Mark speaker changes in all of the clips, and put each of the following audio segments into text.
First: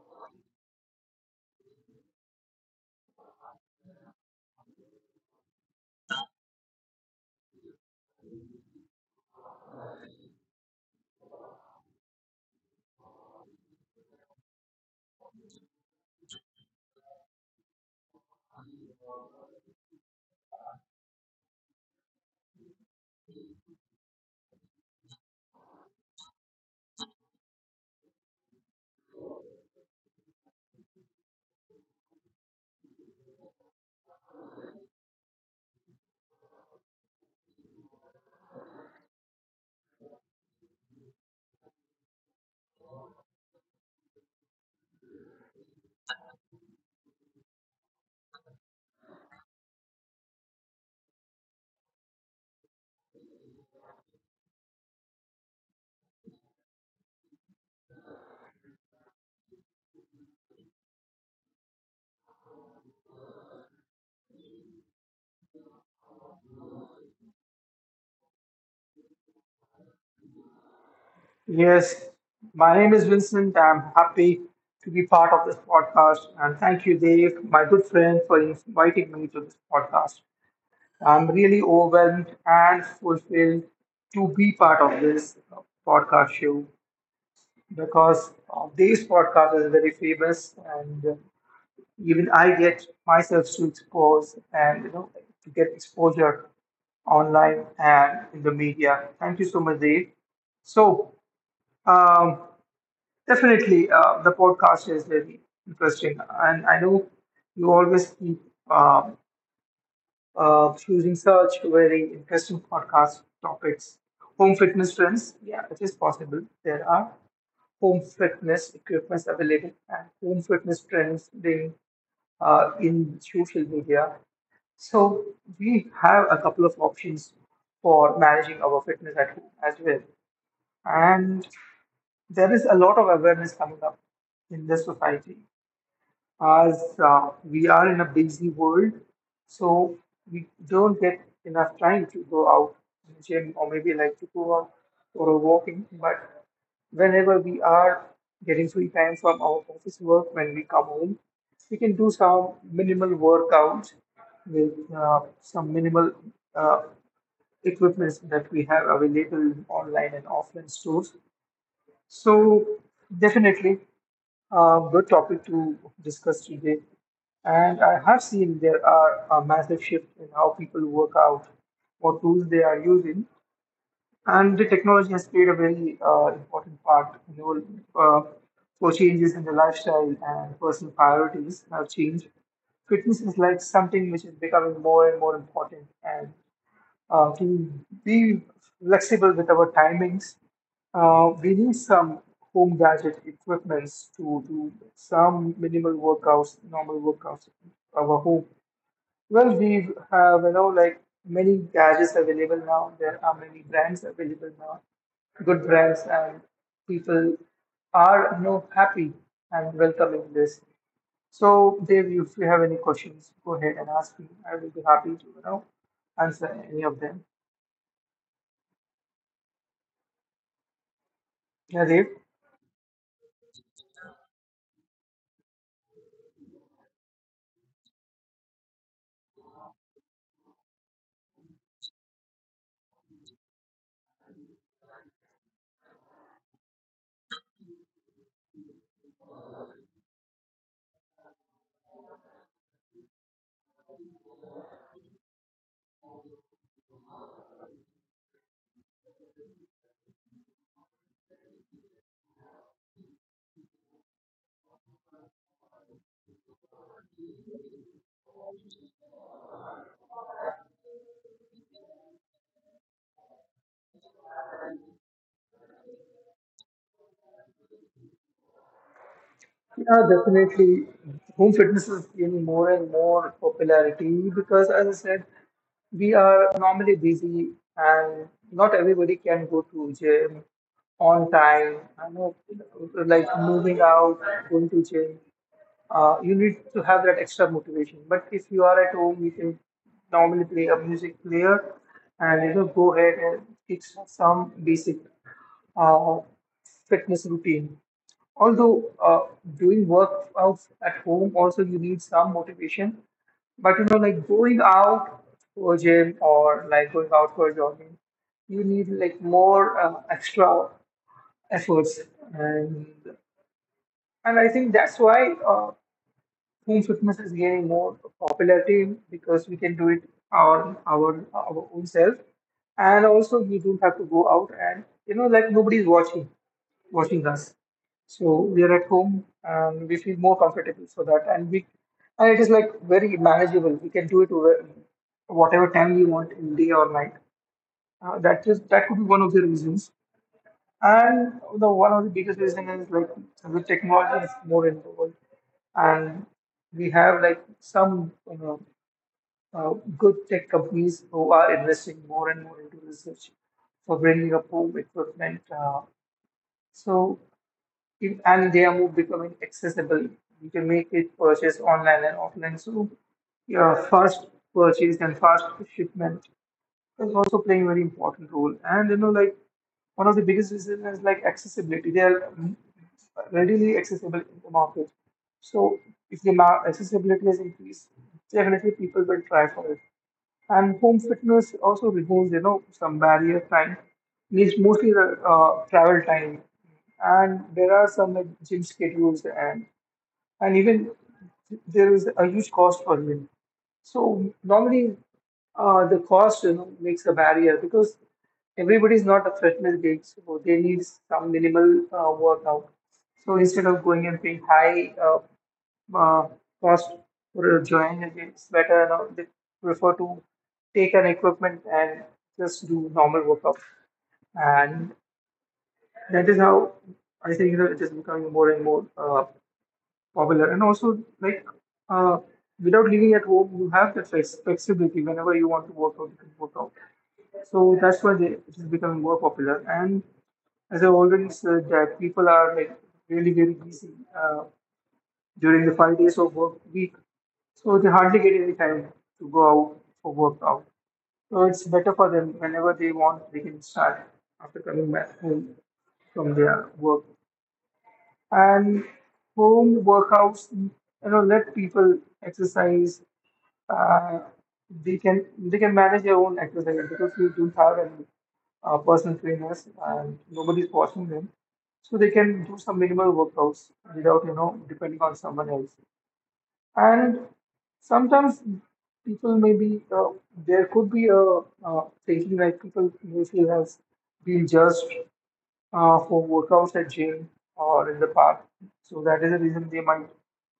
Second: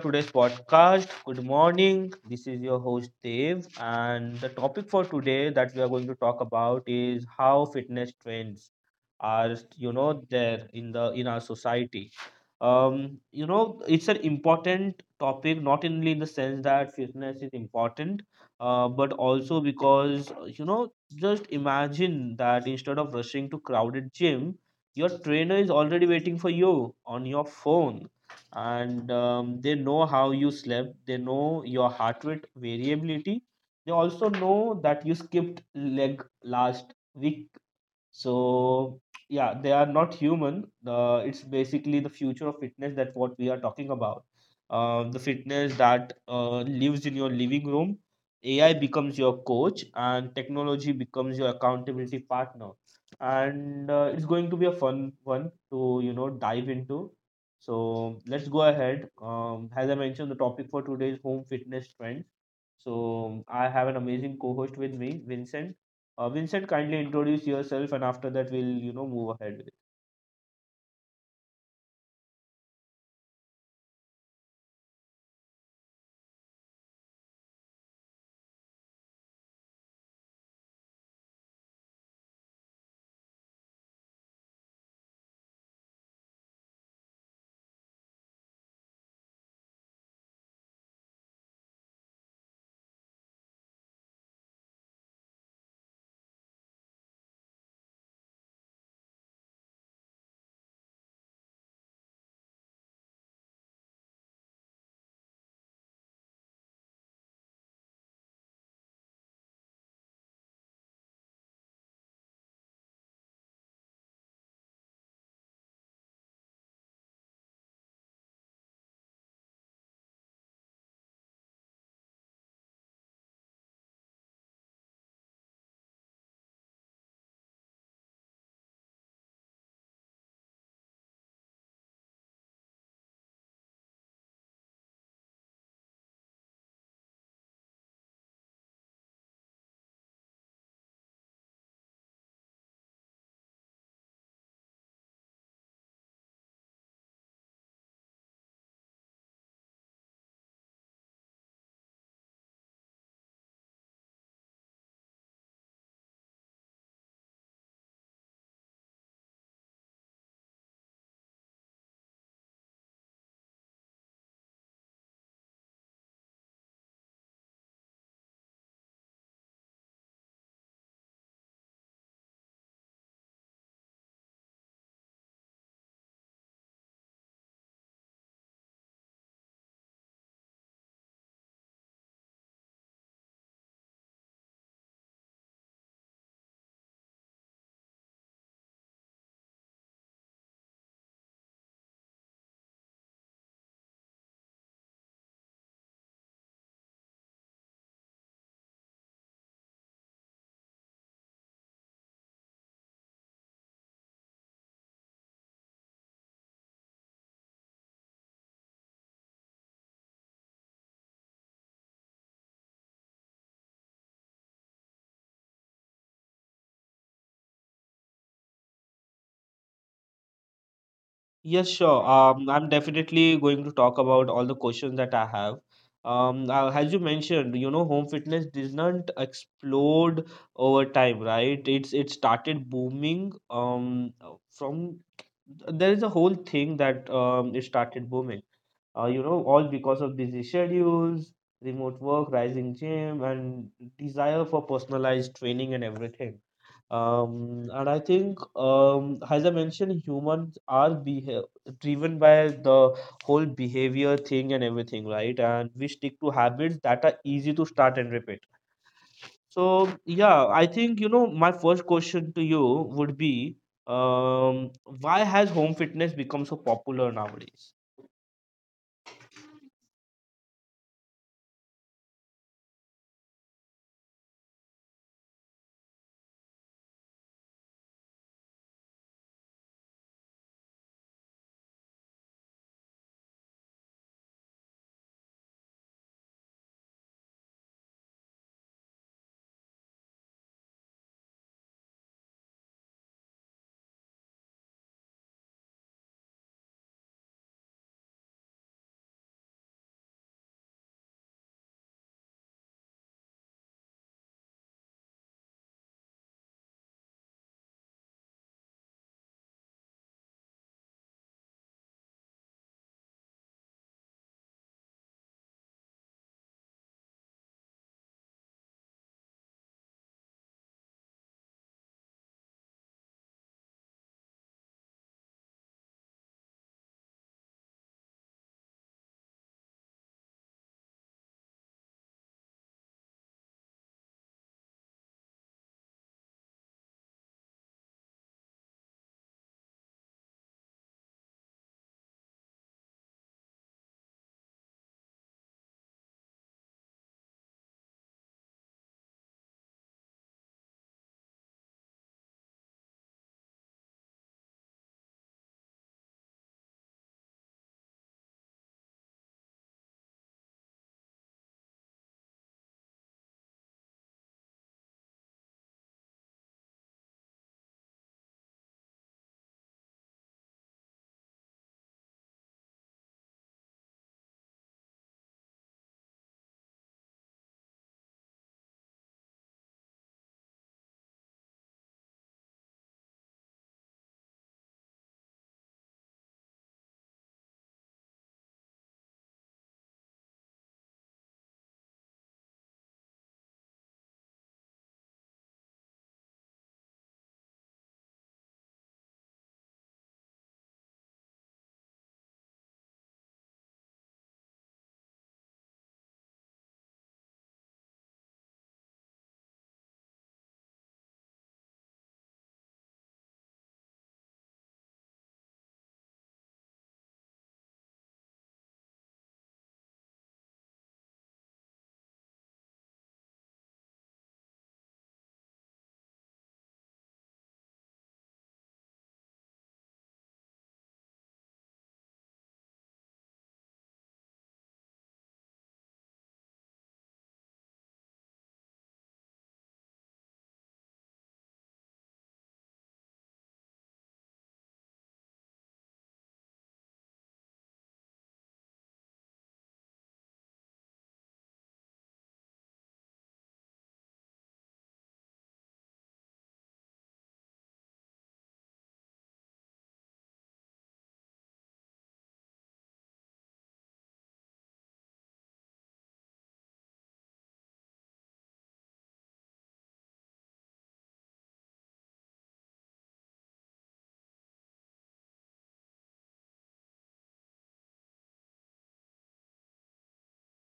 Speaker 1: today's podcast. Good morning. This is your host Dave, and the topic for today that we are going to talk about is how fitness trends are, there in the in our society. It's an important topic, not only in the sense that fitness is important, but also because just imagine that instead of rushing to crowded gym, your trainer is already waiting for you on your phone, and they know how you slept, they know your heart rate variability, they also know that you skipped leg last week. So, yeah, they are not human. It's basically the future of fitness that what we are talking about. The fitness that lives in your living room. AI becomes your coach, and technology becomes your accountability partner. And it's going to be a fun one to dive into. So let's go ahead. As I mentioned, the topic for today is home fitness trends. So I have an amazing co-host with me, Vincent. Vincent, kindly introduce yourself, and after that, we'll move ahead. With it.
Speaker 2: Yes, my name is Vincent. I'm happy to be part of this podcast. And thank you, Dave, my good friend, for inviting me to this podcast. I'm really overwhelmed and fulfilled to be part of this podcast show because Dave's podcast is very famous, and even I get myself to expose and to get exposure online and in the media. Thank you so much, Dave. So, um, Definitely, the podcast is very interesting, and I know you always keep uh, choosing such very interesting podcast topics. Home fitness trends, yeah, it is possible. There are home fitness equipments available and home fitness trends being in social media. So we have a couple of options for managing our fitness at home as well, and there is a lot of awareness coming up in the society as we are in a busy world, so we don't get enough time to go out to the gym or maybe like to go out for a walking. But whenever we are getting free time from our office work, when we come home, we can do some minimal workout with some minimal uh, equipments that we have available online and offline stores. So, definitely a good topic to discuss today. And I have seen there are a massive shift in how people work out, what tools they are using, and the technology has played a very important part in all. Uh, for changes in the lifestyle and personal priorities have changed. Fitness is like something which is becoming more and more important, and to be flexible with our timings. We need some home gadget equipments to do some minimal workouts, normal workouts in our home. Well, we have, like many gadgets available now. There are many brands available now, good brands, and people are, happy and welcoming this. So, Dave, if you have any questions, go ahead and ask me. I will be happy to, answer any of them.
Speaker 1: Yes,
Speaker 2: Yeah,
Speaker 1: sure.
Speaker 2: Dave.
Speaker 1: I'm definitely going to talk about all the questions that I have. As you mentioned, you know, home fitness did not explode over time, right? It started booming. Um, from there is a whole thing that it started booming. You know, all because of busy schedules, remote work, rising gym, and desire for personalized training and everything. And I think, as I mentioned, driven by the whole behavior thing and everything, right? And we stick to habits that are easy to start and repeat. So, yeah, I think, you know, my first question to you would be, um, why has home fitness become so popular nowadays?
Speaker 2: Yeah, definitely. Home fitness is gaining more and more popularity because, as I said, we are normally busy and not everybody can go to gym on time. I know, like moving out, going to gym. You need to have that extra motivation. But if you are at home, you can normally play a music player and go ahead and fix some basic uh, fitness routine. Although doing workouts at home also you need some motivation, but you know like going out to a gym or like going out for jogging, you need like more extra efforts, and I think that's why. Home fitness is gaining more popularity because we can do it on our own self, and also we don't have to go out and like nobody's watching us. So we are at home and we feel more comfortable for that, and we and it is like very manageable. We can do it over whatever time we want in day or night. That is that could be one of the reasons. And the one of the biggest reason is like the technology is more in the world, and we have like some good tech companies who are investing more and more into research for bringing up home equipment. So if, And they are more becoming accessible. You can make it purchase online and offline. So your fast purchase and fast shipment is also playing a very important role. And you know, like one of the biggest reasons is like accessibility. They are readily accessible in the market. So if the ma- accessibility has increased, definitely people will try for it. And home fitness also removes, you know, some barrier time, means mostly the travel time. And there are some like gym schedules and even there is a huge cost for him. So normally, the cost you know makes a barrier because everybody is not a fitness geek, so they need some minimal workout. So instead of going and paying high uh, cost for joining a gym, it's better you know, they prefer to take an equipment and just do normal workout. And that is how I think you know, it is becoming more and more popular and also like uh, without living at home you have the flexibility whenever you want to work out you can work out, so that's why it is becoming more popular. And as I already said that people are like really very busy uh, during the 5 days of work week, so they hardly get any time to go out for work out. So it's better for them whenever they want they can start after coming back home from their work. And home workouts you know let people exercise. uh, they can manage their own exercise because we don't have any personal trainers and nobody's watching them, so they can do some minimal workouts without you know depending on someone else. And sometimes people may be there could be a thinking like people may feel has been judged for workouts at gym or in the park. So that is the reason they might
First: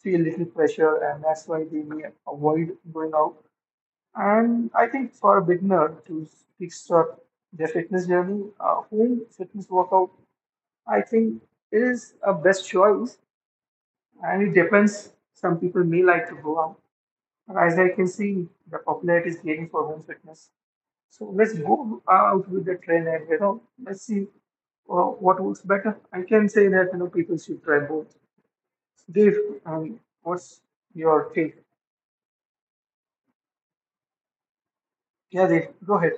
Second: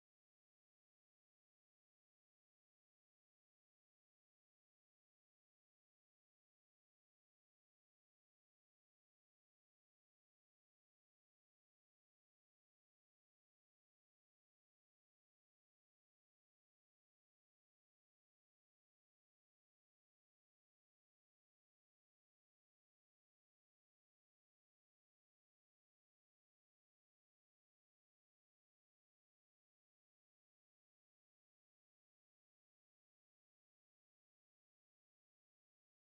Speaker 2: feel little pressure, and that's why they may avoid going out. And I think for a beginner to kickstart their fitness journey, home fitness workout, I think is a best choice. And it depends. Some people may like to go out, but as I can see, the popularity is gaining for home fitness. So let's go out with the trend and you know let's see what works better. I can say that you know people should try both. Dave, what's your take? Yeah, Dave, go ahead.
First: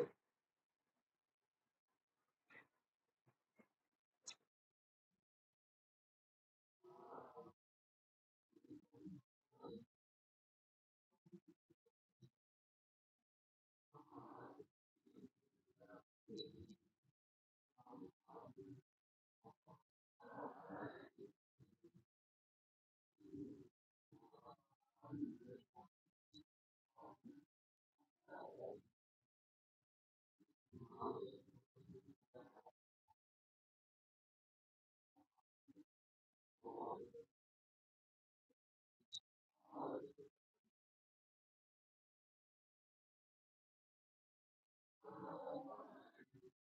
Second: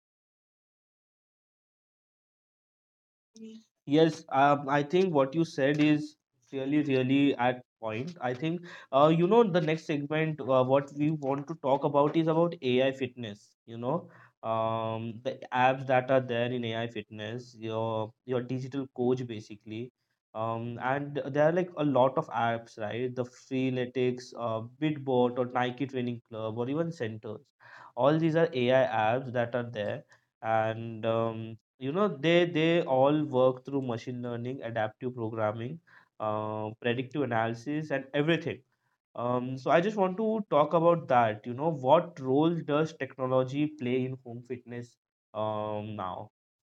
Speaker 1: Yes, I think what you said is really, really at point. I think, you know, the next segment, what we want to talk about is about AI fitness. You know, the apps that are there in AI fitness, your digital coach basically, and there are like a lot of apps, right? The Freeletics, Bitbot, or Nike Training Club, or even Centers. All these are AI apps that are there, and you know they all work through machine learning, adaptive programming, predictive analysis and everything. So I just want to talk about that, you know, what role does technology play in home fitness. Now,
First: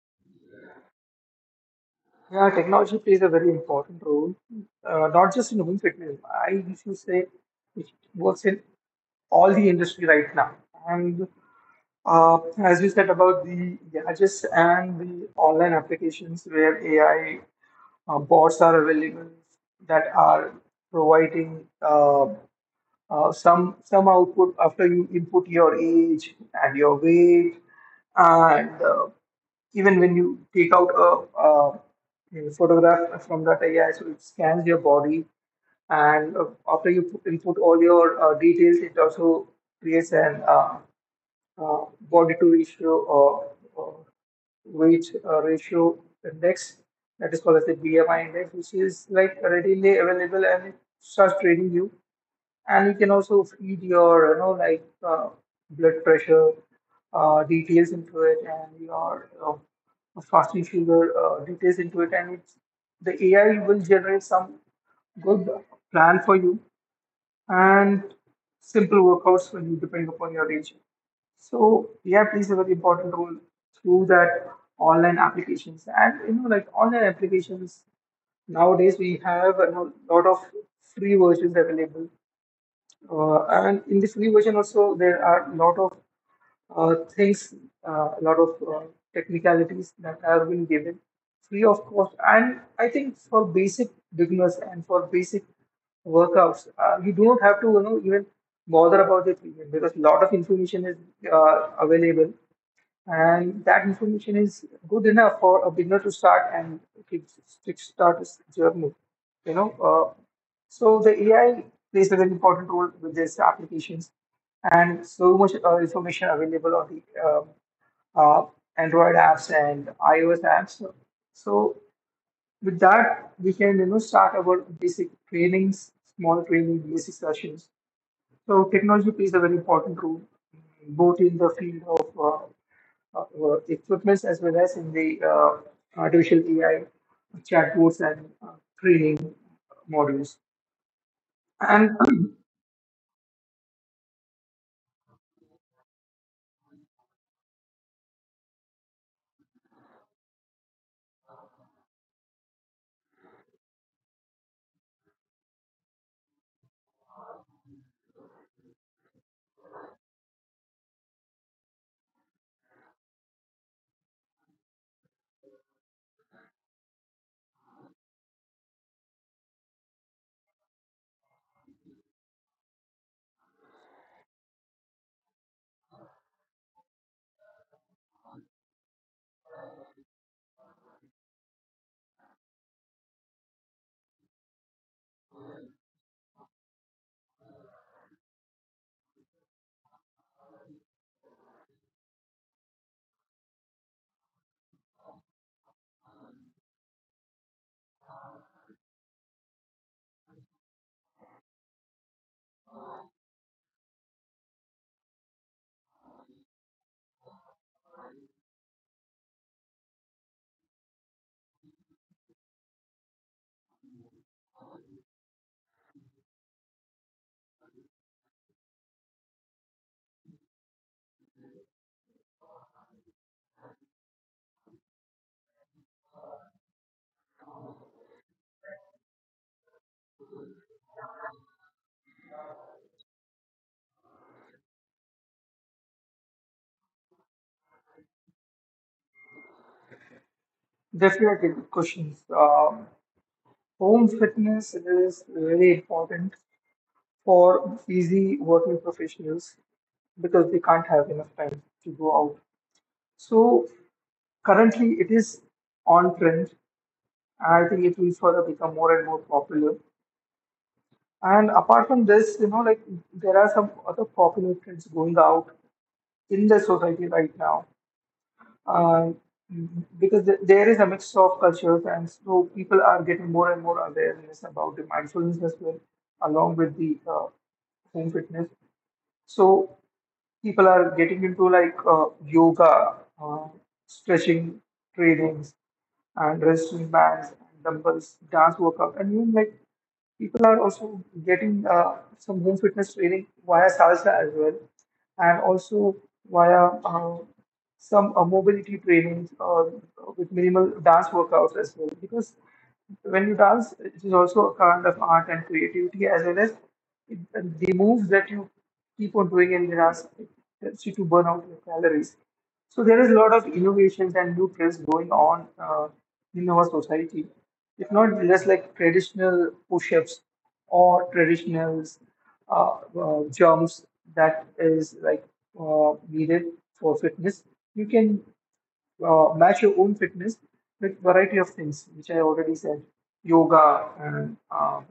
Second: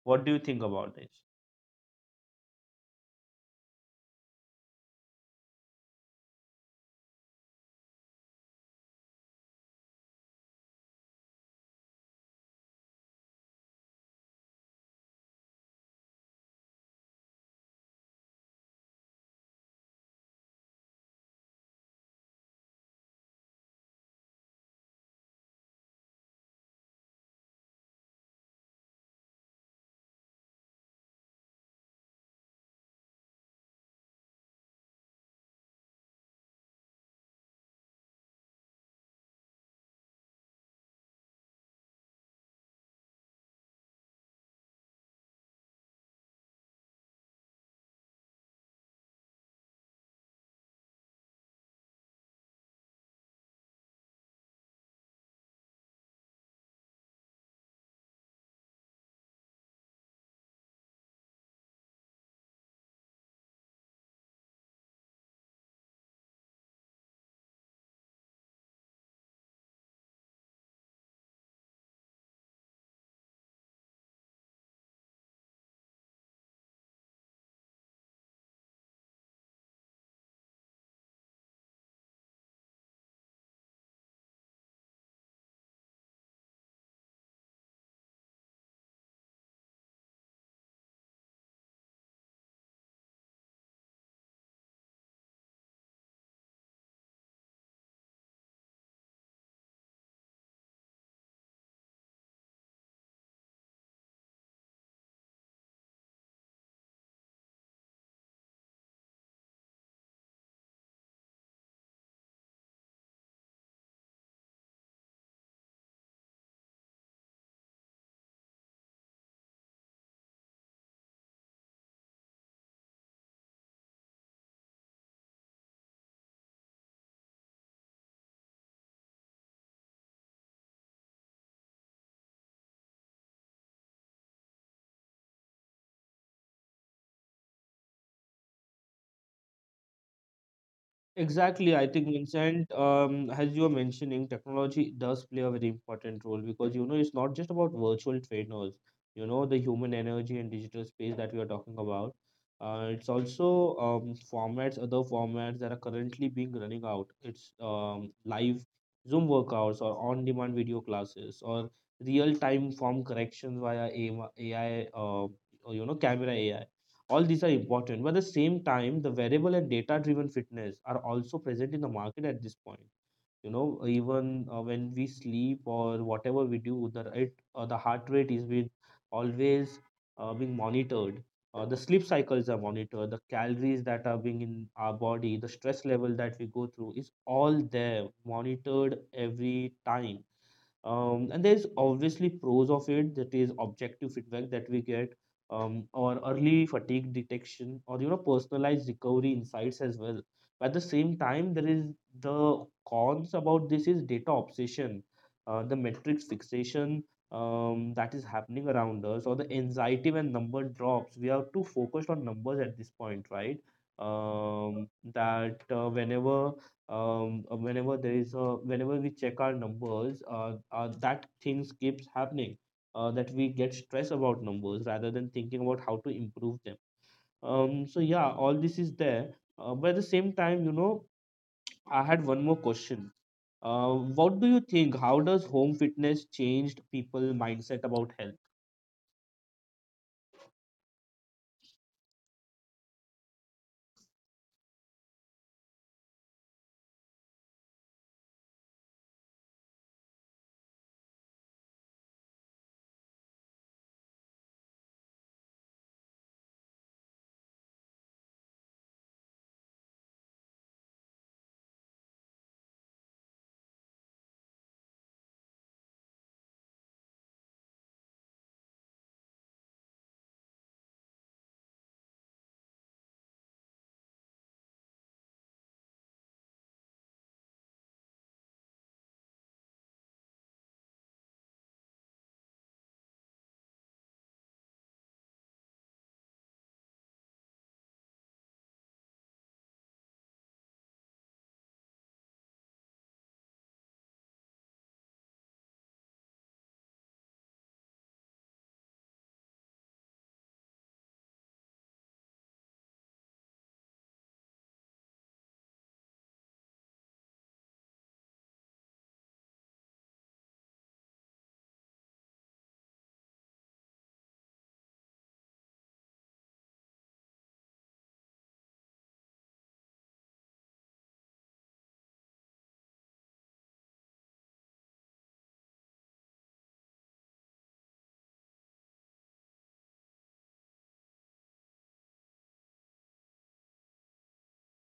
Speaker 1: what do you think about this?
Speaker 2: Yeah, technology plays a very important role, not just in home fitness. I usually say it works in all the industry right now. And as you said about the gadgets and the online applications where AI bots are available that are providing some output after you input your age and your weight and even when you take out a photograph from that AI, so it scans your body and after you input all your details, it also creates an body to ratio or uh, weight ratio index that is called as the BMI index, which is like readily available and it starts reading you. And you can also feed your, you know, like blood pressure details into it and your fasting sugar details into it. And it's, the AI will generate some good plan for you and simple workouts when you depend upon your region. So yeah, plays a very important role through that online applications. And you know, like online applications nowadays we have a lot of free versions available. And in the free version also there are a lot of things, a lot of technicalities that have been given free of cost. And I think for basic beginners and for basic workouts, you don't have to you know even bother about the premium because a lot of information is available, and that information is good enough for a beginner to start and kick- kickstart his journey. You know, uh, so the AI plays a very important role with these applications, and so much information available on the uh, Android apps and iOS apps. So with that, we can you know start our basic trainings, small training, basic sessions. So technology plays a very important role, both in the field of equipments as well as in the artificial AI chatbots and training models.
Speaker 1: Exactly, I
Speaker 2: And
Speaker 1: think Vincent, as you were mentioning, technology does play a very important role, because you know it's not just about virtual trainers. You know the human energy and digital space that we are talking about. It's also other formats that are currently being running out. It's live Zoom workouts, or on-demand video classes, or real-time form corrections via AI, or, you know, camera AI. All these are important, but at the same time the variable and data driven fitness are also present in the market at this point. You know, even when we sleep or whatever we do, the rate the heart rate is being always being monitored, the sleep cycles are monitored, the calories that are being in our body, the stress level that we go through is all there monitored every time. And there's obviously pros of it, that is objective feedback that we get, or early fatigue detection or, you know, personalized recovery insights as well. But at the same time, the cons about this is data obsession, the metrics fixation, that is happening around us, or the anxiety when number drops. We are too focused on numbers at this point, right? Um, that whenever whenever there is a Whenever we check our numbers, that things keeps happening, that we get stressed about numbers rather than thinking about how to improve them. So, yeah, all this is there. But at the same time, you know, I had one more question. uh, what do you think, how does home fitness changed people mindset about health?
Speaker 2: definitely good questions. Home fitness is really important for busy working professionals because they can't have enough time to go out. So currently it is on trend. I think it will further become more and more popular. And apart from this, you know, like there are some other popular trends going out in the society right now. Um because there is a mix of cultures, and so people are getting more and more awareness about the mindfulness as well, along with the home fitness. So people are getting into like yoga, uh, stretching trainings, and resistance bands, and dumbbells, dance workout, and even like people are also getting some home fitness training via salsa as well, and also via some mobility trainings or with minimal dance workouts as well. Because when you dance, it is also a kind of art and creativity as well as it, the moves that you keep on doing in the dance it helps you to burn out your calories. So there is a lot of innovations and new trends going on in our society. It's not just like traditional push-ups or traditional uh, jumps that is like needed for fitness. You can match your own fitness with variety of things, which I already said, yoga and uh,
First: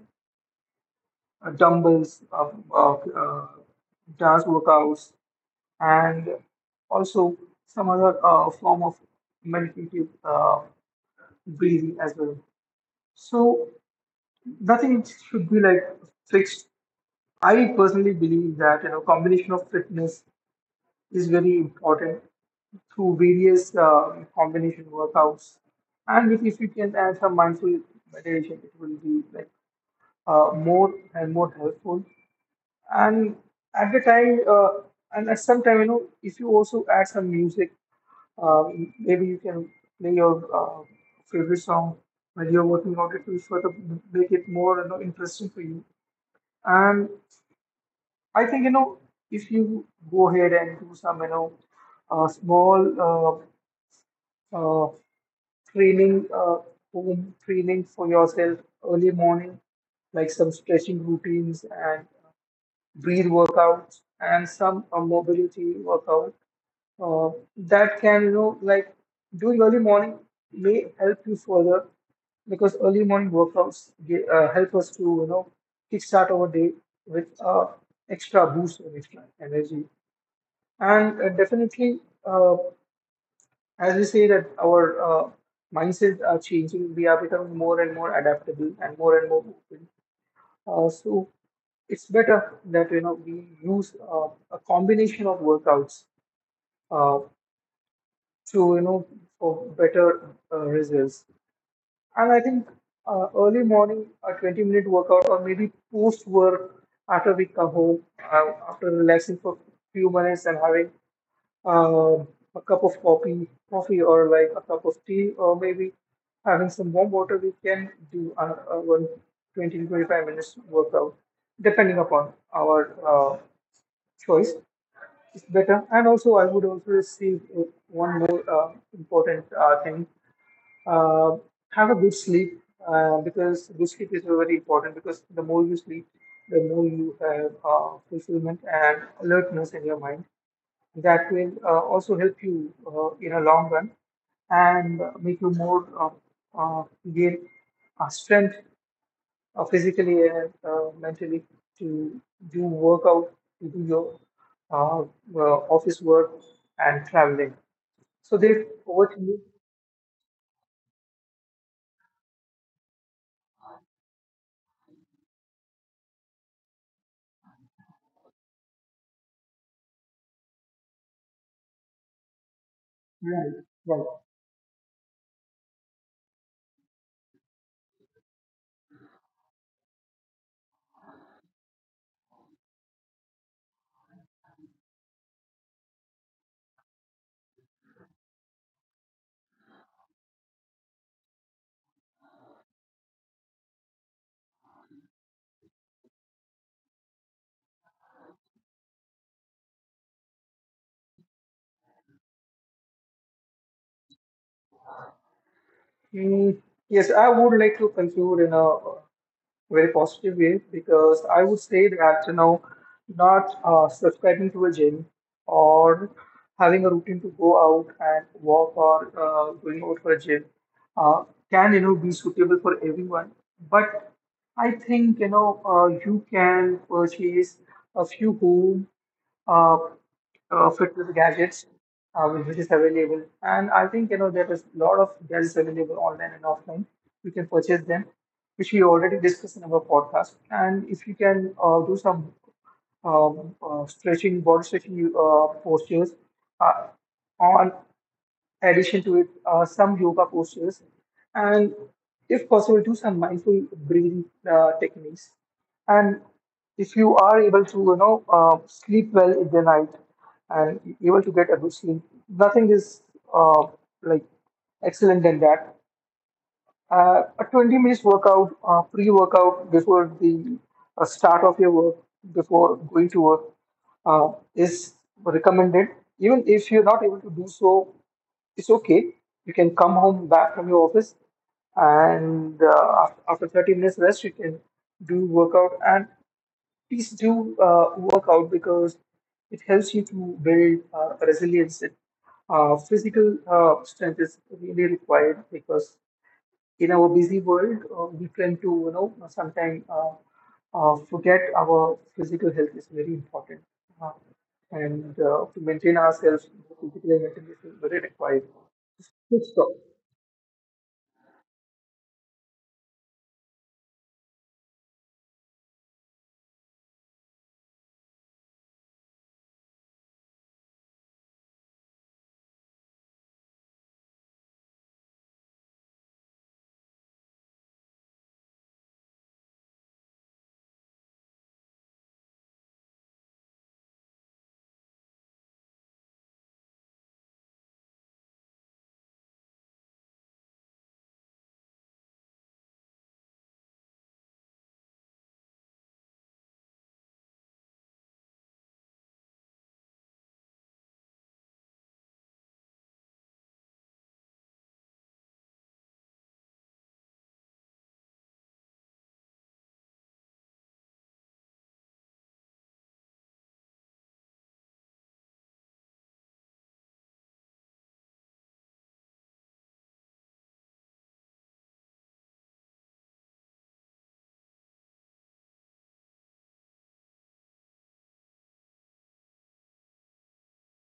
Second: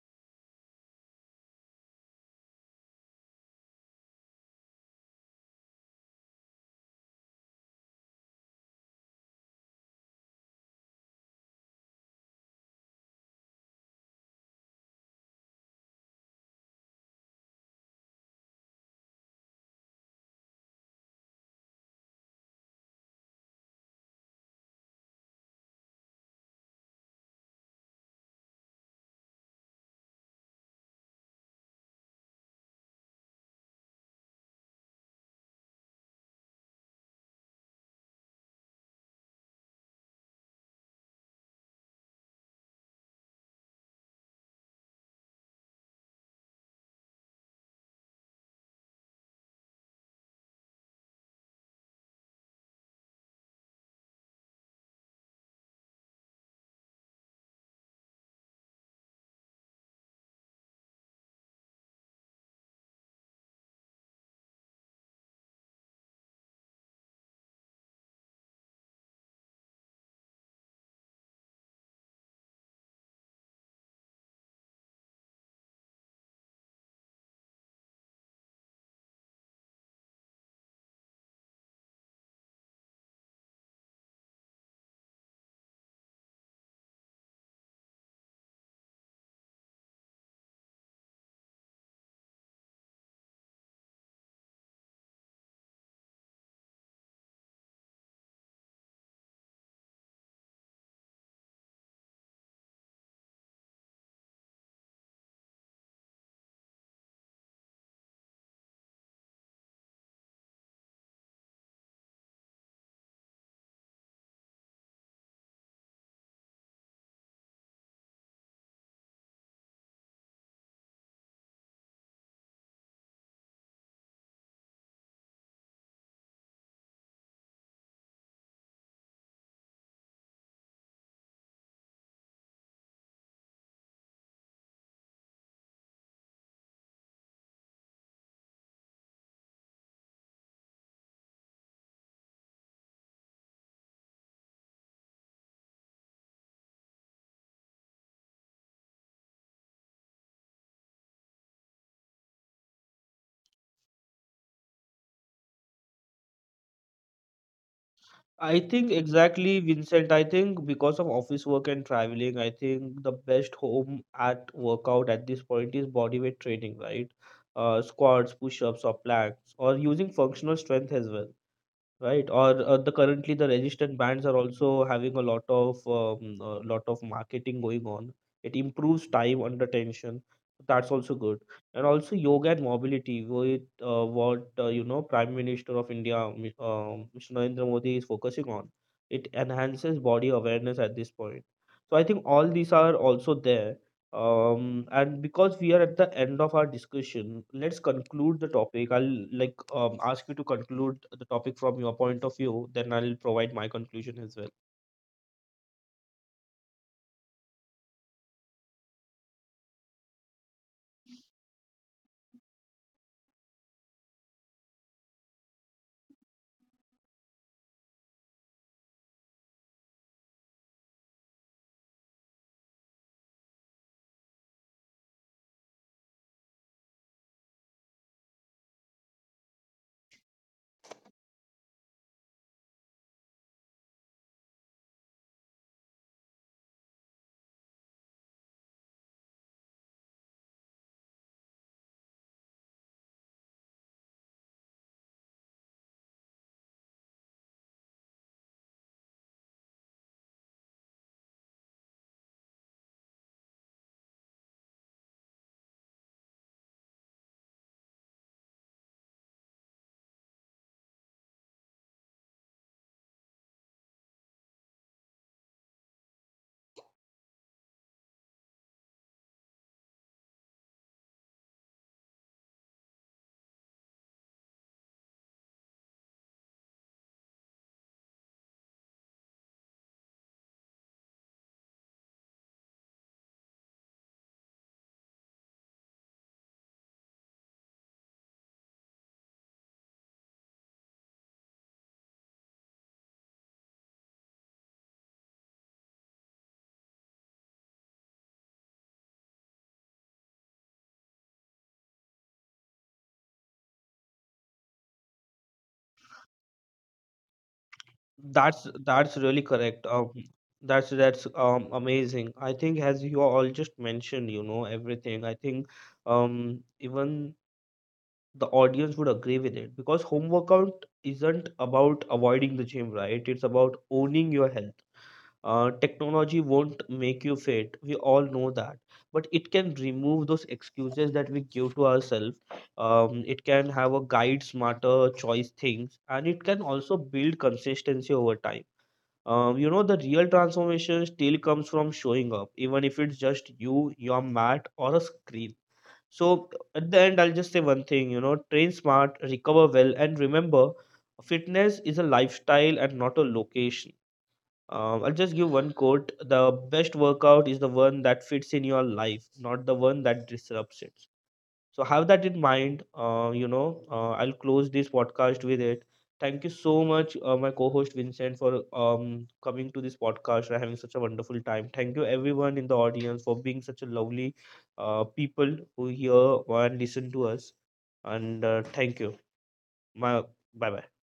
Speaker 2: uh, dumbbells, dance workouts, and also some other form of meditative breathing as well. So nothing should be like fixed. I personally believe that combination of fitness is very important through various combination workouts, and if you can add some mindful meditation, it will be like more and more helpful. And at the time, and at some time, you know, if you also add some music. Maybe you can play your favorite song while you're working out. It will sort of make it more interesting for you. And I think if you go ahead and do some small uh, uh, training, home training for yourself early morning, like some stretching routines and breathe workouts and some mobility workout uh, that can doing early morning may help you further, because early morning workouts help us to kickstart our day with extra boost of extra energy. And definitely, uh, as we say that our mindsets are changing, we are becoming more and more adaptable and more open. So it's better that we use a combination of workouts uh, to for better results. And I think early morning a 20-minute workout, or maybe post work, after we come home after relaxing for few minutes and having um, a cup of coffee, coffee or like a cup of tea, or maybe having some warm water, we can do a one 20 to 25 minutes workout, depending upon our choice. It's better. And also, I would also see one more important thing: uh, have a good sleep, because good sleep is very important. Because the more you sleep, the more you have fulfillment and alertness in your mind that will also help you in a long run and make you more gain strength physically and mentally to do workout, to do your uh, uh, office work and traveling. So,
Speaker 1: I
Speaker 2: Dave,
Speaker 1: think
Speaker 2: over to you.
Speaker 1: exactly, Vincent. I think because of office work and traveling, I think the best home at workout at this point is bodyweight training, right? Squats, push ups, or planks, or using functional strength as well. Right, or the currently the
Speaker 2: Right,
Speaker 1: resistant
Speaker 2: right.
Speaker 1: bands are also having a lot of marketing going on. It improves time under tension. That's also good. And also yoga and mobility, with what you know, Prime Minister of India, Mr. Narendra Modi is focusing on. It enhances body awareness at this point. So I think all these are also there. And because we are at the end of our discussion, let's conclude the topic. I'll like ask you to conclude the topic from your point of view, then I'll provide my conclusion as well.
Speaker 2: Mm, yes, I would like to conclude in a very positive way, because I would say that not subscribing to a gym or having a routine to go out and walk, or going out for a gym uh, can be suitable for everyone, but I think you can purchase a few home uh, fitness gadgets which is available. And I think there is a lot of gadgets available online and offline. You can purchase them, which we already discussed in our podcast. And if you can do some stretching, body stretching postures uh, on addition to it, some yoga postures, and if possible, do some mindful breathing techniques. And if you are able to, you know, sleep well in the night and able to get a good sleep, nothing is uh, like excellent than that. A 20 minutes workout, pre workout before the start of your work, before going to work, uh, is recommended. Even if you're not able to do so, it's okay. You can come home back from your office and after 30 minutes rest, you can do workout. And please do workout because it helps you to build resilience. Physical strength is really required because in our busy world, we tend to, you know, sometimes forget our physical health is very important. Uh, and To maintain ourselves physically and mentally is very required.
Speaker 1: That's really
Speaker 2: Good stuff.
Speaker 1: correct. That's Amazing. I think as you all just mentioned, you know, everything. I think even the audience would agree with it, because home workout isn't about avoiding the gym, right? It's about owning your health. Technology won't make you fit. We all know that, but it can remove those excuses that we give to ourselves. It can have a guide smarter choice things, and it can also build consistency over time. You know, the real transformation still comes from showing up, even if it's just you, your mat, or a screen. So at the end, I'll just say one thing. You know, train smart, recover well, and remember, fitness is a lifestyle and not a location. I'll just give one quote. The best workout is the one that fits in your life, not the one that disrupts it. So have that in mind. I'll close this podcast with it. Thank you so much, my co-host Vincent, for coming to this podcast and having such a wonderful time. Thank you everyone in the audience for being such a lovely people who hear and listen to us. And thank you. My bye bye.